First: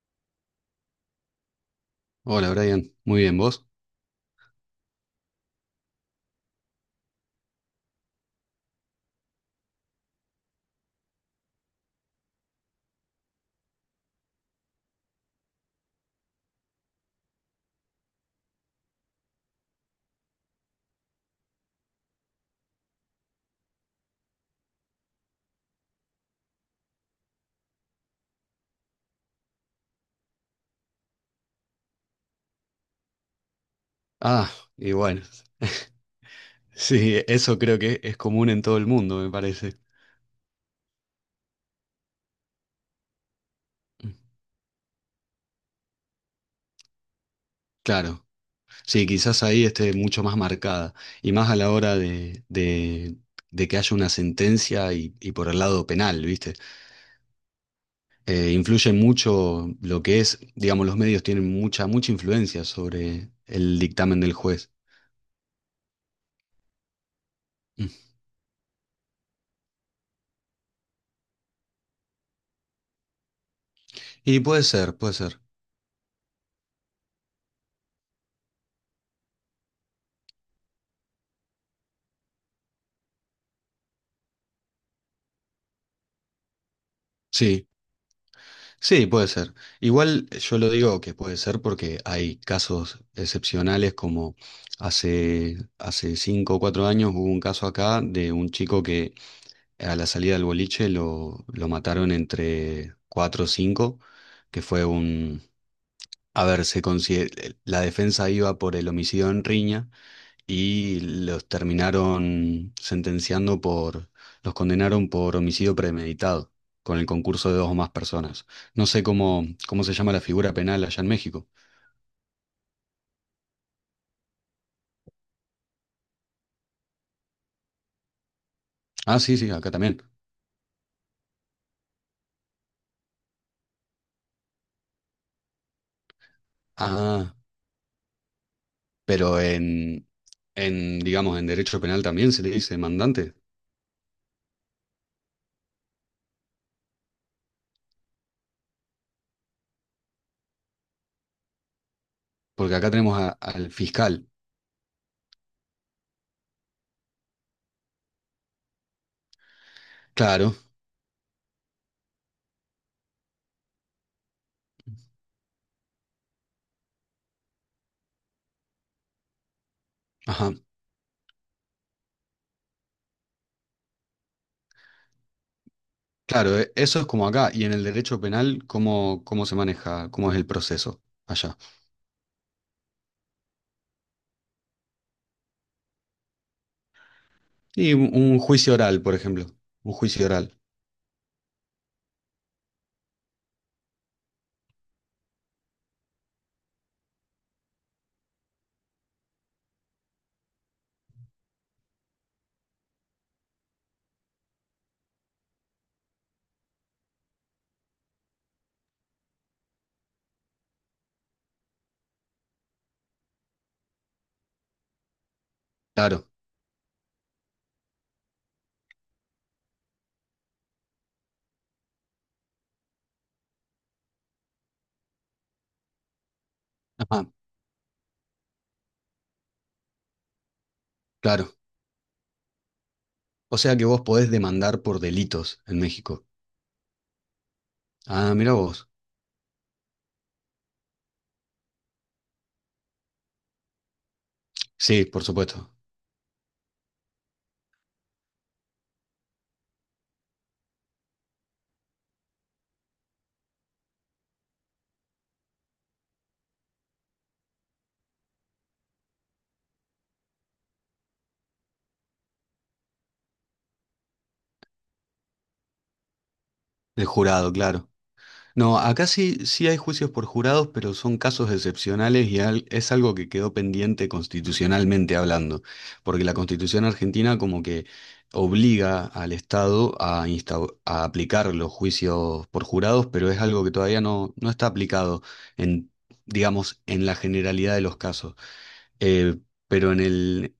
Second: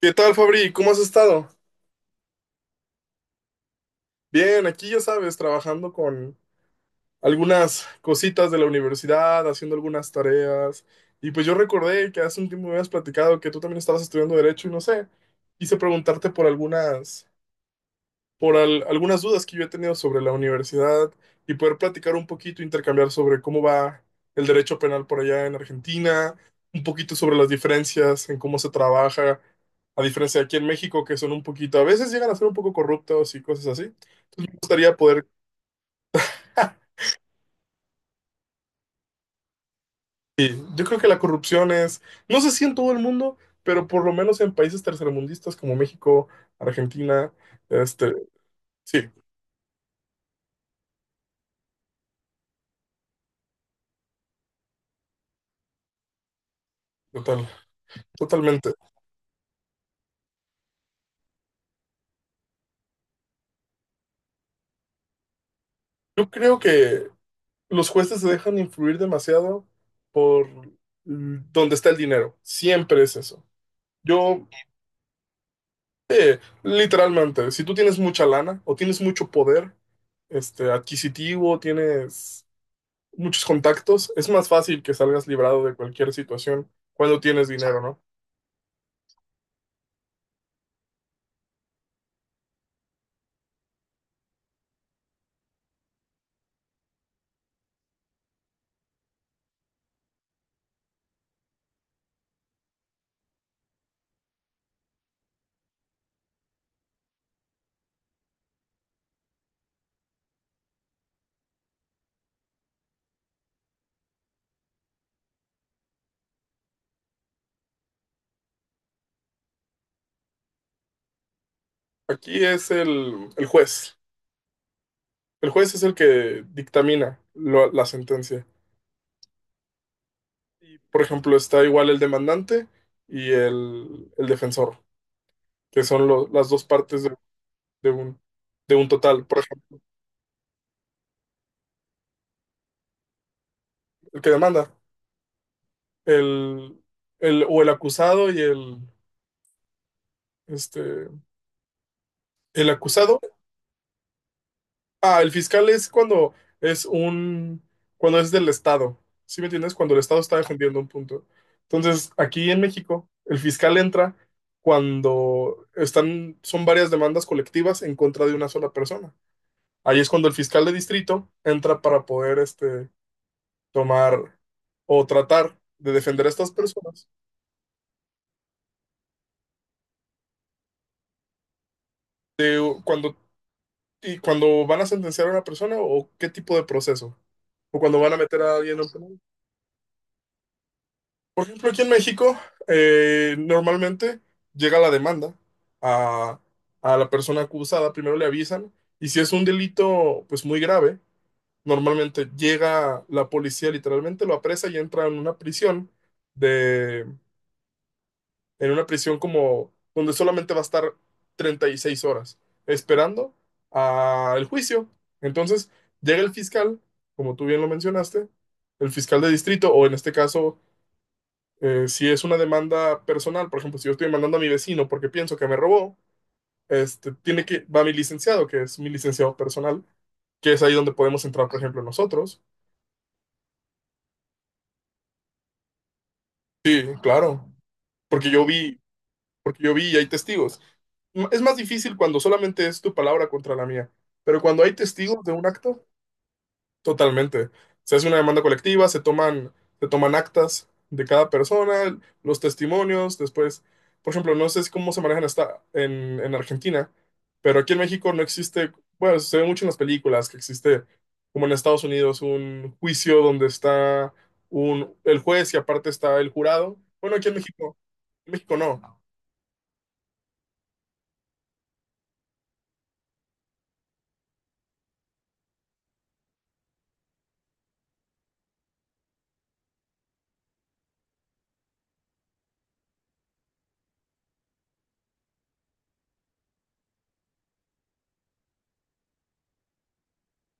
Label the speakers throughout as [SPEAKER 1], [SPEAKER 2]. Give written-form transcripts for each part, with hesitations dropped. [SPEAKER 1] ¿Qué tal, Fabri? ¿Cómo has estado?
[SPEAKER 2] Hola Brian, muy bien, ¿vos?
[SPEAKER 1] Bien, aquí ya sabes, trabajando con algunas cositas de la universidad, haciendo algunas tareas. Y pues yo recordé que hace un tiempo me habías platicado que tú también estabas estudiando Derecho y no sé, quise preguntarte por algunas dudas que yo he tenido sobre la universidad y poder platicar un poquito, intercambiar sobre cómo va el derecho penal por allá en Argentina, un poquito sobre las diferencias en cómo se trabaja, a diferencia de aquí en México, que son un poquito, a veces llegan a ser un poco corruptos y cosas así. Entonces
[SPEAKER 2] Ah,
[SPEAKER 1] me
[SPEAKER 2] y
[SPEAKER 1] gustaría
[SPEAKER 2] bueno,
[SPEAKER 1] poder... ah,
[SPEAKER 2] sí, eso creo que es común en todo el mundo, me parece.
[SPEAKER 1] Sí, yo creo que la corrupción es, no sé si en todo el mundo, pero por lo menos en países tercermundistas como México, Argentina, este,
[SPEAKER 2] Claro, sí,
[SPEAKER 1] sí,
[SPEAKER 2] quizás ahí esté mucho más marcada y más a la hora de que haya una sentencia y por el lado penal, ¿viste?
[SPEAKER 1] total, totalmente.
[SPEAKER 2] Influye mucho lo que es, digamos, los medios tienen mucha, mucha influencia sobre el dictamen del juez.
[SPEAKER 1] Yo creo que
[SPEAKER 2] Mm.
[SPEAKER 1] los jueces se dejan influir demasiado por dónde está el dinero. Siempre es eso.
[SPEAKER 2] Y
[SPEAKER 1] Yo,
[SPEAKER 2] puede ser, puede ser.
[SPEAKER 1] literalmente, si tú tienes mucha lana o tienes mucho poder adquisitivo, tienes muchos contactos, es más fácil que salgas librado de cualquier situación cuando tienes
[SPEAKER 2] Sí.
[SPEAKER 1] dinero, ¿no?
[SPEAKER 2] Sí, puede ser. Igual yo lo digo que puede ser porque hay casos excepcionales como hace 5 o 4 años hubo un caso acá de un chico que a la salida del boliche lo mataron entre cuatro o cinco, que fue un... A ver, la defensa iba por el homicidio en riña y los terminaron sentenciando por, los condenaron por homicidio premeditado, con el concurso de dos o más personas. No sé cómo se llama la figura penal allá en México.
[SPEAKER 1] Aquí es el juez. El juez es el que dictamina la sentencia.
[SPEAKER 2] Ah, sí, sí, acá también.
[SPEAKER 1] Y, por ejemplo, está igual el demandante y el defensor, que son las dos partes de
[SPEAKER 2] Ah,
[SPEAKER 1] un, de un total. Por
[SPEAKER 2] pero
[SPEAKER 1] ejemplo,
[SPEAKER 2] digamos, en derecho penal también se le dice mandante,
[SPEAKER 1] el que demanda, el, o el acusado y este, el
[SPEAKER 2] porque acá tenemos
[SPEAKER 1] acusado.
[SPEAKER 2] al fiscal.
[SPEAKER 1] Ah, el fiscal es cuando es un, cuando es del Estado. ¿Sí me entiendes? Cuando el Estado está
[SPEAKER 2] Claro,
[SPEAKER 1] defendiendo un punto. Entonces, aquí en México, el fiscal entra cuando están, son varias demandas colectivas en contra de una sola persona. Ahí es cuando el
[SPEAKER 2] ajá.
[SPEAKER 1] fiscal de distrito entra para poder, tomar o tratar de defender a estas
[SPEAKER 2] Claro, eso es
[SPEAKER 1] personas
[SPEAKER 2] como acá. Y en el derecho penal, ¿cómo, cómo se maneja? ¿Cómo es el proceso allá?
[SPEAKER 1] de cuando, y cuando van a sentenciar a una persona, ¿o qué tipo de proceso? ¿O
[SPEAKER 2] Y
[SPEAKER 1] cuando van a
[SPEAKER 2] un
[SPEAKER 1] meter a
[SPEAKER 2] juicio
[SPEAKER 1] alguien en
[SPEAKER 2] oral, por
[SPEAKER 1] penal?
[SPEAKER 2] ejemplo. Un juicio oral.
[SPEAKER 1] Por ejemplo, aquí en México, normalmente llega la demanda a, a la persona acusada, primero le avisan, y si es un delito pues muy grave, normalmente llega la policía literalmente, lo apresa y entra en de, una prisión como donde solamente va a estar 36 horas esperando al juicio. Entonces llega
[SPEAKER 2] Claro,
[SPEAKER 1] el fiscal, como tú bien lo mencionaste, el fiscal de distrito, o en este caso, si es una demanda personal, por ejemplo, si yo estoy demandando a mi vecino porque pienso que me robó,
[SPEAKER 2] ajá,
[SPEAKER 1] va mi licenciado, que es mi licenciado personal, que es ahí donde podemos entrar,
[SPEAKER 2] claro.
[SPEAKER 1] por ejemplo, nosotros.
[SPEAKER 2] O sea que vos podés demandar por delitos en México.
[SPEAKER 1] Sí, claro, porque
[SPEAKER 2] Ah,
[SPEAKER 1] yo
[SPEAKER 2] mira
[SPEAKER 1] vi,
[SPEAKER 2] vos.
[SPEAKER 1] porque yo vi y hay testigos. Es más difícil cuando solamente es tu palabra contra la mía, pero cuando hay
[SPEAKER 2] Sí, por
[SPEAKER 1] testigos de un
[SPEAKER 2] supuesto.
[SPEAKER 1] acto, totalmente. Se hace una demanda colectiva, se toman actas de cada persona, los testimonios, después, por ejemplo, no sé si cómo se manejan en Argentina, pero aquí en México no existe, bueno, se ve mucho en las películas que existe, como en Estados Unidos, un juicio donde está un, el juez y aparte está el jurado.
[SPEAKER 2] El
[SPEAKER 1] Bueno,
[SPEAKER 2] jurado, claro.
[SPEAKER 1] En México
[SPEAKER 2] No,
[SPEAKER 1] no.
[SPEAKER 2] acá sí, sí hay juicios por jurados, pero son casos excepcionales y es algo que quedó pendiente constitucionalmente hablando, porque la Constitución argentina como que obliga al Estado a aplicar los juicios por jurados, pero es algo que todavía no, no está aplicado en, digamos, en la generalidad de los casos. Eh, pero en el,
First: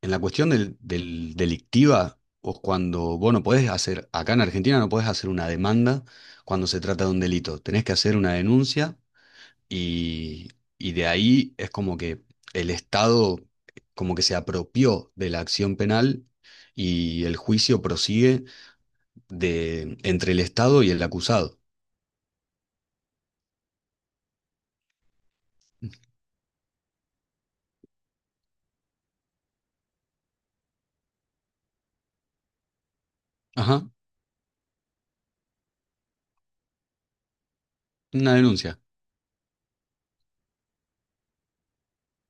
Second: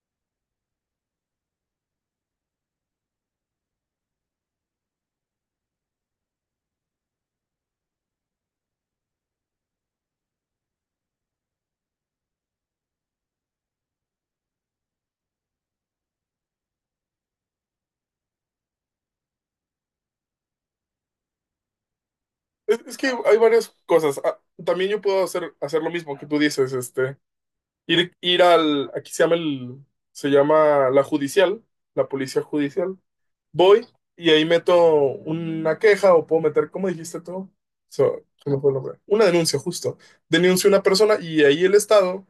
[SPEAKER 2] En la cuestión del delictiva, o cuando vos no podés hacer, acá en Argentina no podés hacer una demanda cuando se trata de un delito. Tenés que hacer una denuncia y, y de ahí es como que el Estado como que se apropió de la acción penal y el juicio prosigue de, entre el Estado y el acusado.
[SPEAKER 1] Es que hay varias cosas. Ah, también yo puedo hacer lo mismo que tú dices, aquí se llama la judicial, la policía judicial.
[SPEAKER 2] Ajá,
[SPEAKER 1] Voy y ahí meto una queja o puedo meter, ¿cómo dijiste tú? So,
[SPEAKER 2] una
[SPEAKER 1] se me fue el
[SPEAKER 2] denuncia.
[SPEAKER 1] nombre. Una denuncia, justo. Denuncio a una persona y ahí el Estado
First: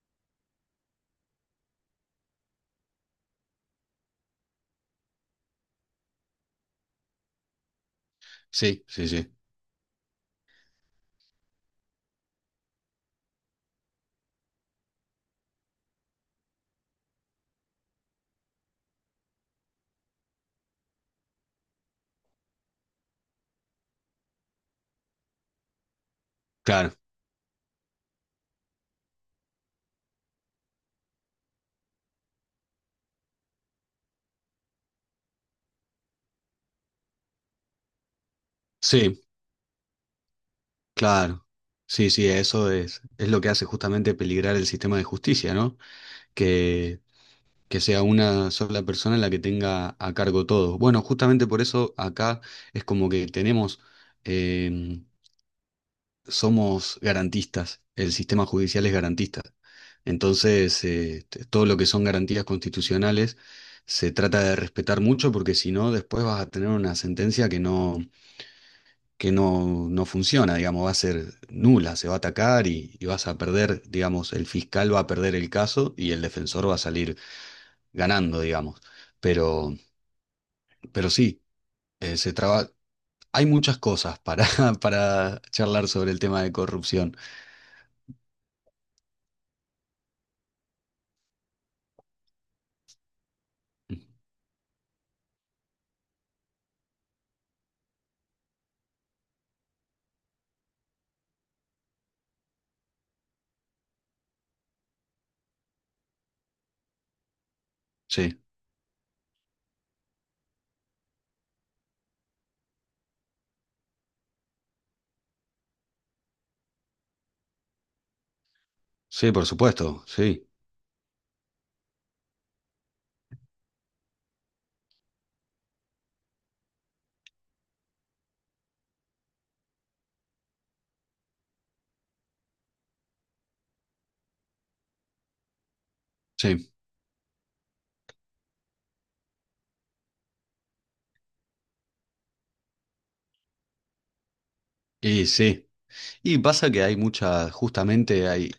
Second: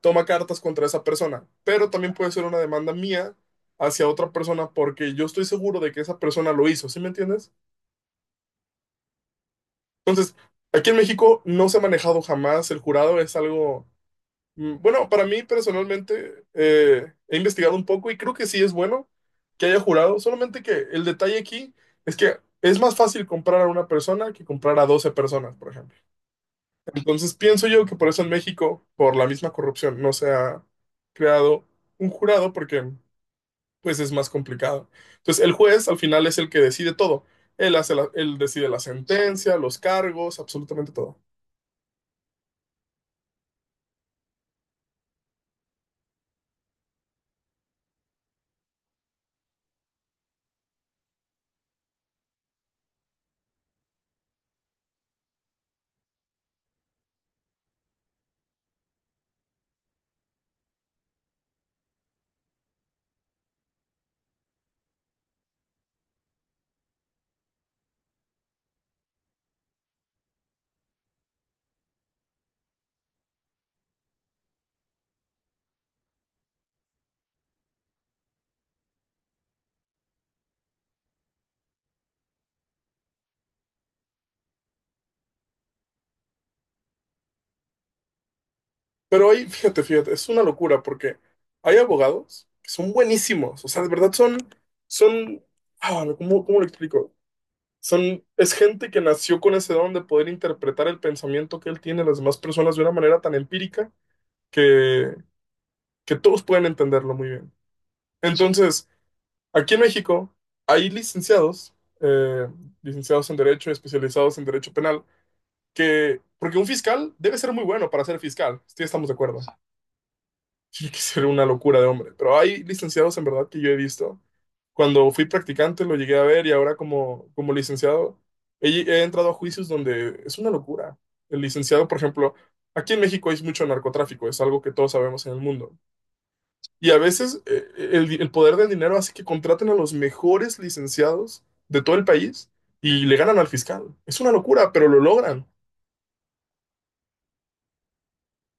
[SPEAKER 1] toma cartas contra esa persona, pero también puede ser una demanda mía hacia otra persona porque yo estoy seguro de que esa persona lo hizo, ¿sí me entiendes?
[SPEAKER 2] Sí, sí, sí.
[SPEAKER 1] Entonces, aquí en México no se ha manejado jamás el jurado, es algo, bueno, para mí personalmente he investigado un poco y creo que sí es bueno que haya jurado, solamente que el detalle aquí es que es más fácil comprar a una persona que comprar a 12 personas, por ejemplo.
[SPEAKER 2] Claro,
[SPEAKER 1] Entonces, pienso yo que por eso en México, por la misma corrupción, no se ha creado un jurado porque pues es más complicado. Entonces, el juez al final es el que decide todo. Él hace él decide la
[SPEAKER 2] sí,
[SPEAKER 1] sentencia, los cargos, absolutamente todo.
[SPEAKER 2] claro. Sí, sí, eso es lo que hace justamente peligrar el sistema de justicia, ¿no? que, que sea una sola persona la que tenga a cargo todo. Bueno, justamente por eso acá es como que tenemos, eh, somos garantistas, el sistema judicial es garantista. Entonces, todo lo que son garantías constitucionales se trata de respetar mucho porque si no, después vas a tener una sentencia que no funciona, digamos, va a ser nula, se va a atacar y vas a perder, digamos, el fiscal va a perder el caso y el defensor va a salir ganando, digamos. Pero, pero sí, eh, se traba... hay muchas cosas para, para charlar sobre el tema de corrupción.
[SPEAKER 1] Pero ahí, fíjate, fíjate, es una locura porque hay abogados que son buenísimos, o sea, de verdad son, son, cómo lo explico? Es gente que nació con ese don de poder interpretar el pensamiento que él tiene de las demás personas de una manera tan empírica que, que todos pueden entenderlo muy bien.
[SPEAKER 2] Sí,
[SPEAKER 1] Entonces, aquí en México hay eh, licenciados en Derecho, especializados en Derecho Penal, porque un fiscal debe ser muy bueno para ser fiscal, sí, estamos de
[SPEAKER 2] sí,
[SPEAKER 1] acuerdo.
[SPEAKER 2] por supuesto, sí,
[SPEAKER 1] Tiene que ser una locura de hombre. Pero hay licenciados en verdad que yo he visto. Cuando fui practicante lo llegué a ver y ahora como licenciado he entrado a juicios donde es una locura. El licenciado, por ejemplo, aquí en México hay mucho narcotráfico, es algo que todos sabemos en el mundo.
[SPEAKER 2] sí,
[SPEAKER 1] Y a veces el poder del dinero hace que contraten a los mejores licenciados de todo el país y le ganan al fiscal. Es una locura, pero lo
[SPEAKER 2] y
[SPEAKER 1] logran.
[SPEAKER 2] sí. Y pasa que hay mucha, justamente hay,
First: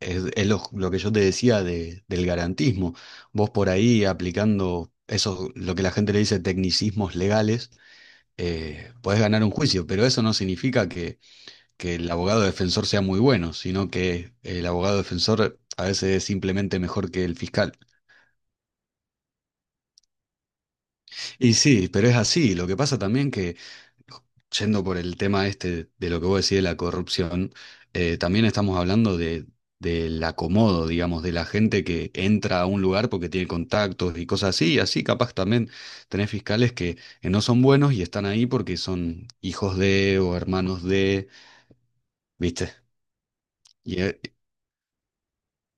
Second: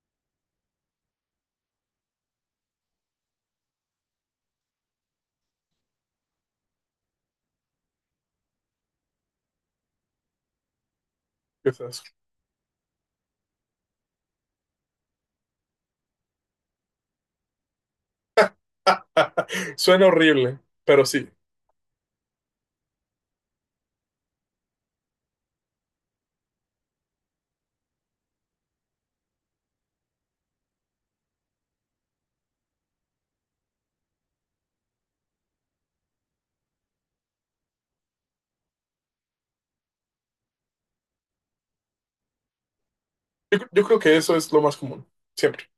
[SPEAKER 2] es lo que yo te decía del garantismo. Vos por ahí aplicando eso, lo que la gente le dice tecnicismos legales, podés ganar un juicio, pero eso no significa que
[SPEAKER 1] O sea,
[SPEAKER 2] el abogado defensor sea muy bueno, sino que el abogado defensor a veces es simplemente mejor que el fiscal.
[SPEAKER 1] suena horrible, pero sí.
[SPEAKER 2] Y sí, pero es así. Lo que pasa también que, yendo por el tema este de lo que vos decís de la corrupción, también estamos hablando del acomodo, digamos, de la gente que entra a un lugar porque tiene contactos y cosas así, y así capaz también tenés fiscales que no son buenos y están ahí porque son hijos de o hermanos de, ¿viste?
[SPEAKER 1] Yo creo
[SPEAKER 2] Y,
[SPEAKER 1] que
[SPEAKER 2] eh,
[SPEAKER 1] eso es lo más común, siempre.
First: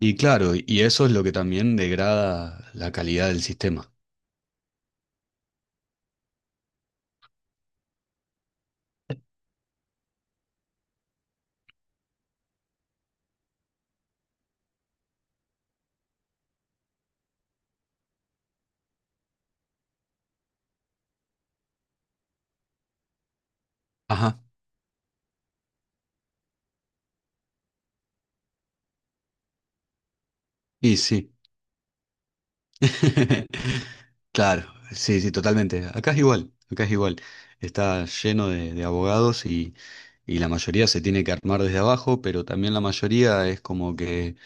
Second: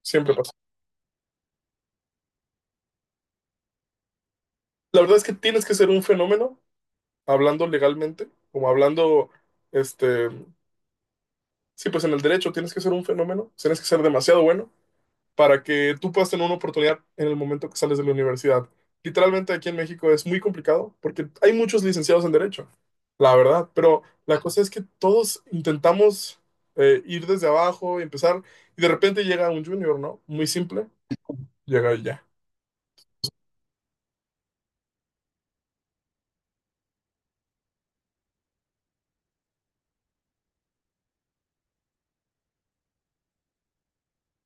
[SPEAKER 2] Y
[SPEAKER 1] Siempre pasa.
[SPEAKER 2] claro, y eso es lo que también degrada la calidad del sistema.
[SPEAKER 1] La verdad es que tienes que ser un fenómeno, hablando legalmente, como hablando, este, sí, pues en el derecho tienes que ser un fenómeno, tienes que ser demasiado bueno para que tú puedas tener una oportunidad en el momento que sales de la universidad. Literalmente aquí en México es muy complicado porque hay muchos licenciados en derecho, la verdad, pero
[SPEAKER 2] Ajá,
[SPEAKER 1] la cosa es que todos intentamos ir desde abajo y empezar y de repente llega un junior, ¿no? Muy simple,
[SPEAKER 2] y sí.
[SPEAKER 1] llega y ya.
[SPEAKER 2] Claro, sí, sí, totalmente. Acá es igual, acá es igual. Está lleno de abogados y la mayoría se tiene que armar desde abajo, pero también la mayoría es como que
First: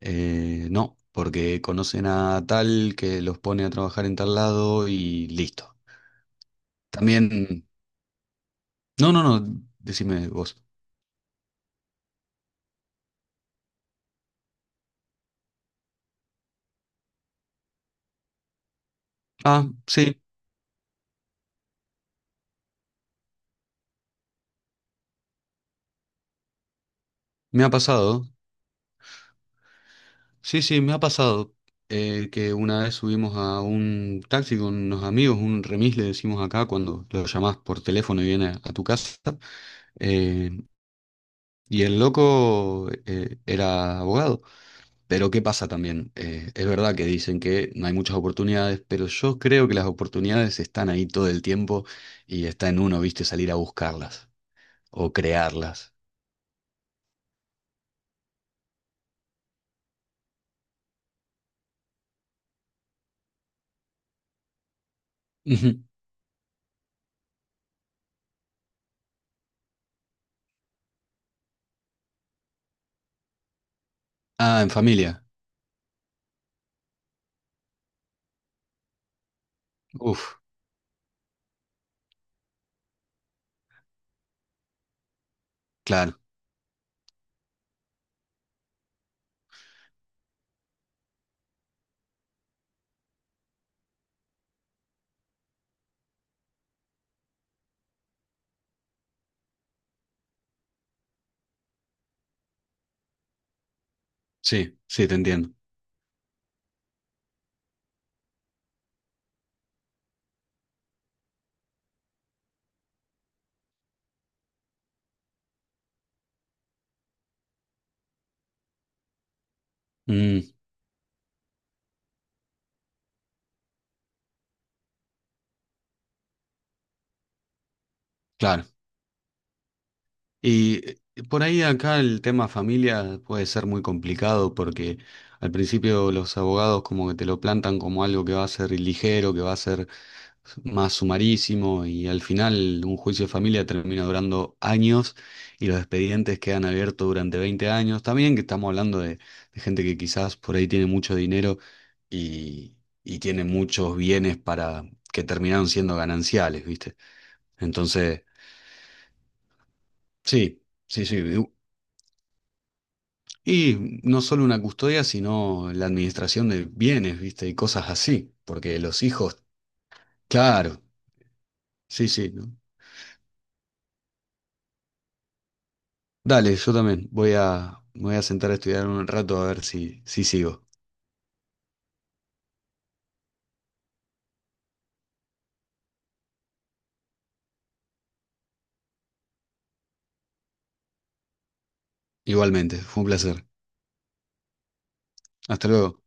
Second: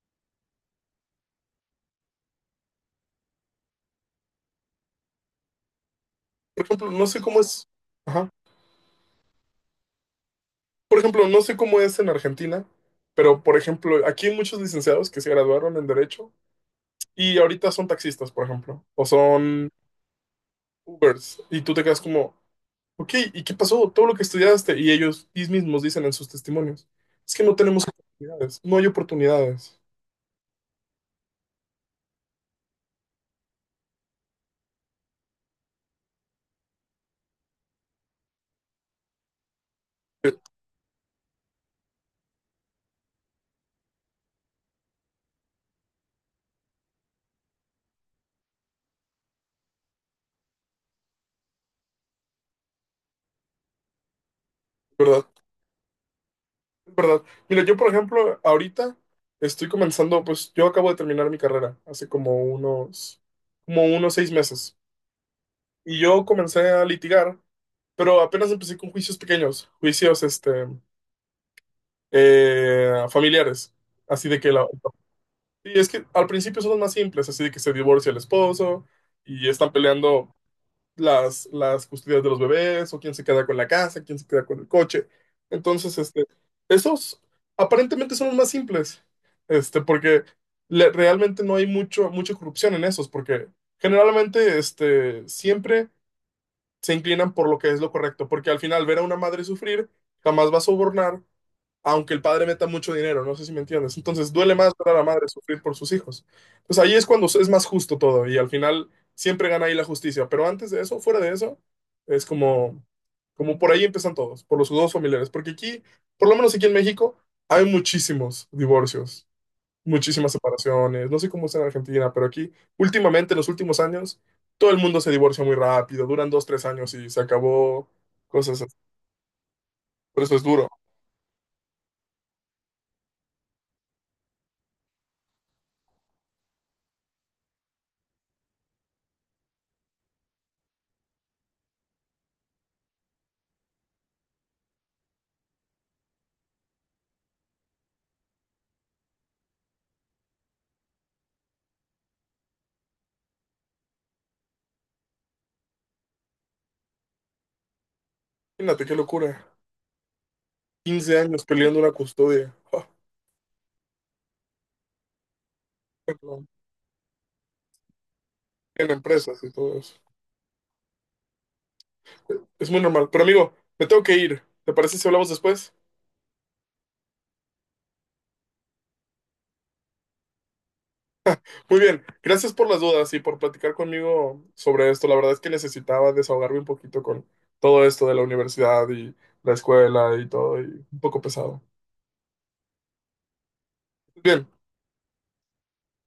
[SPEAKER 2] no, porque conocen a tal que los pone a trabajar en tal lado y listo.
[SPEAKER 1] Por ejemplo, no sé cómo
[SPEAKER 2] También,
[SPEAKER 1] es. Ajá.
[SPEAKER 2] no, no, no, decime vos.
[SPEAKER 1] Por ejemplo, no sé cómo es en Argentina, pero por ejemplo, aquí hay muchos licenciados que se graduaron en Derecho y ahorita son taxistas, por ejemplo, o son
[SPEAKER 2] Ah, sí,
[SPEAKER 1] Ubers, y tú te quedas como, ok, ¿y qué pasó? Todo lo que estudiaste, y ellos mismos dicen en sus testimonios, es que no
[SPEAKER 2] me ha
[SPEAKER 1] tenemos
[SPEAKER 2] pasado.
[SPEAKER 1] oportunidades, no hay oportunidades,
[SPEAKER 2] Sí, sí, me ha pasado que una vez subimos a un taxi con unos amigos, un remis le decimos acá cuando lo llamás por teléfono y viene a tu casa,
[SPEAKER 1] Es
[SPEAKER 2] eh, y el loco era abogado. Pero ¿qué pasa también? Es verdad que dicen que no hay muchas oportunidades, pero yo creo que las oportunidades están ahí todo el tiempo y está en uno, viste, salir a buscarlas o
[SPEAKER 1] ¿verdad?
[SPEAKER 2] crearlas.
[SPEAKER 1] Es verdad. Mira, yo por ejemplo, ahorita estoy comenzando, pues yo acabo de terminar mi carrera hace como unos 6 meses,
[SPEAKER 2] Ujú.
[SPEAKER 1] y yo comencé a litigar. Pero apenas empecé con juicios pequeños, familiares. Así de que
[SPEAKER 2] Ah,
[SPEAKER 1] la...
[SPEAKER 2] en familia.
[SPEAKER 1] Y es que al principio son los más simples, así de que se divorcia el esposo y están peleando
[SPEAKER 2] Uf,
[SPEAKER 1] las custodias de los bebés o quién se queda con la casa, quién se queda con el coche. Entonces,
[SPEAKER 2] claro,
[SPEAKER 1] esos aparentemente son los más simples, porque realmente no hay mucha corrupción en esos, porque generalmente, siempre se inclinan por lo que es lo correcto, porque al final ver a una madre sufrir jamás va a sobornar, aunque el padre meta mucho dinero, no sé si me entiendes. Entonces duele más
[SPEAKER 2] sí,
[SPEAKER 1] ver a la
[SPEAKER 2] sí, te
[SPEAKER 1] madre
[SPEAKER 2] entiendo.
[SPEAKER 1] sufrir por sus hijos. Pues ahí es cuando es más justo todo y al final siempre gana ahí la justicia, pero antes de eso, fuera de eso, es como, como por ahí empiezan todos, por los dos familiares, porque por lo menos aquí en México, hay muchísimos divorcios, muchísimas
[SPEAKER 2] Mm,
[SPEAKER 1] separaciones, no sé cómo es en Argentina, pero aquí últimamente, en los últimos años, todo el mundo se divorcia muy rápido, duran dos, tres años y se acabó, cosas
[SPEAKER 2] claro.
[SPEAKER 1] así. Por eso es duro.
[SPEAKER 2] Y por ahí acá el tema familia puede ser muy complicado porque al principio los abogados como que te lo plantan como algo que va a ser ligero, que va a ser más sumarísimo y al final un juicio de familia termina durando años y los expedientes quedan abiertos durante 20 años. También que estamos hablando de gente que quizás por ahí tiene mucho dinero y, y tiene muchos bienes para que terminaron siendo gananciales, ¿viste? Entonces,
[SPEAKER 1] Imagínate qué locura.
[SPEAKER 2] sí. Sí,
[SPEAKER 1] 15 años
[SPEAKER 2] sí.
[SPEAKER 1] peleando una custodia. Ah,
[SPEAKER 2] Y no solo una custodia, sino la
[SPEAKER 1] perdón.
[SPEAKER 2] administración de bienes, ¿viste? Y cosas así, porque
[SPEAKER 1] En
[SPEAKER 2] los hijos,
[SPEAKER 1] empresas y todo eso.
[SPEAKER 2] claro, sí, sí, ¿no?
[SPEAKER 1] Es muy normal. Pero amigo, me tengo que ir. ¿Te parece si hablamos después?
[SPEAKER 2] Dale, yo también me voy a sentar a estudiar un rato a ver si, si sigo.
[SPEAKER 1] Muy bien, gracias por las dudas y por platicar conmigo sobre esto. La verdad es que necesitaba desahogarme un poquito con todo esto de la universidad y la escuela y todo, y un poco pesado.
[SPEAKER 2] Igualmente, fue un placer.
[SPEAKER 1] Bien.
[SPEAKER 2] Hasta luego.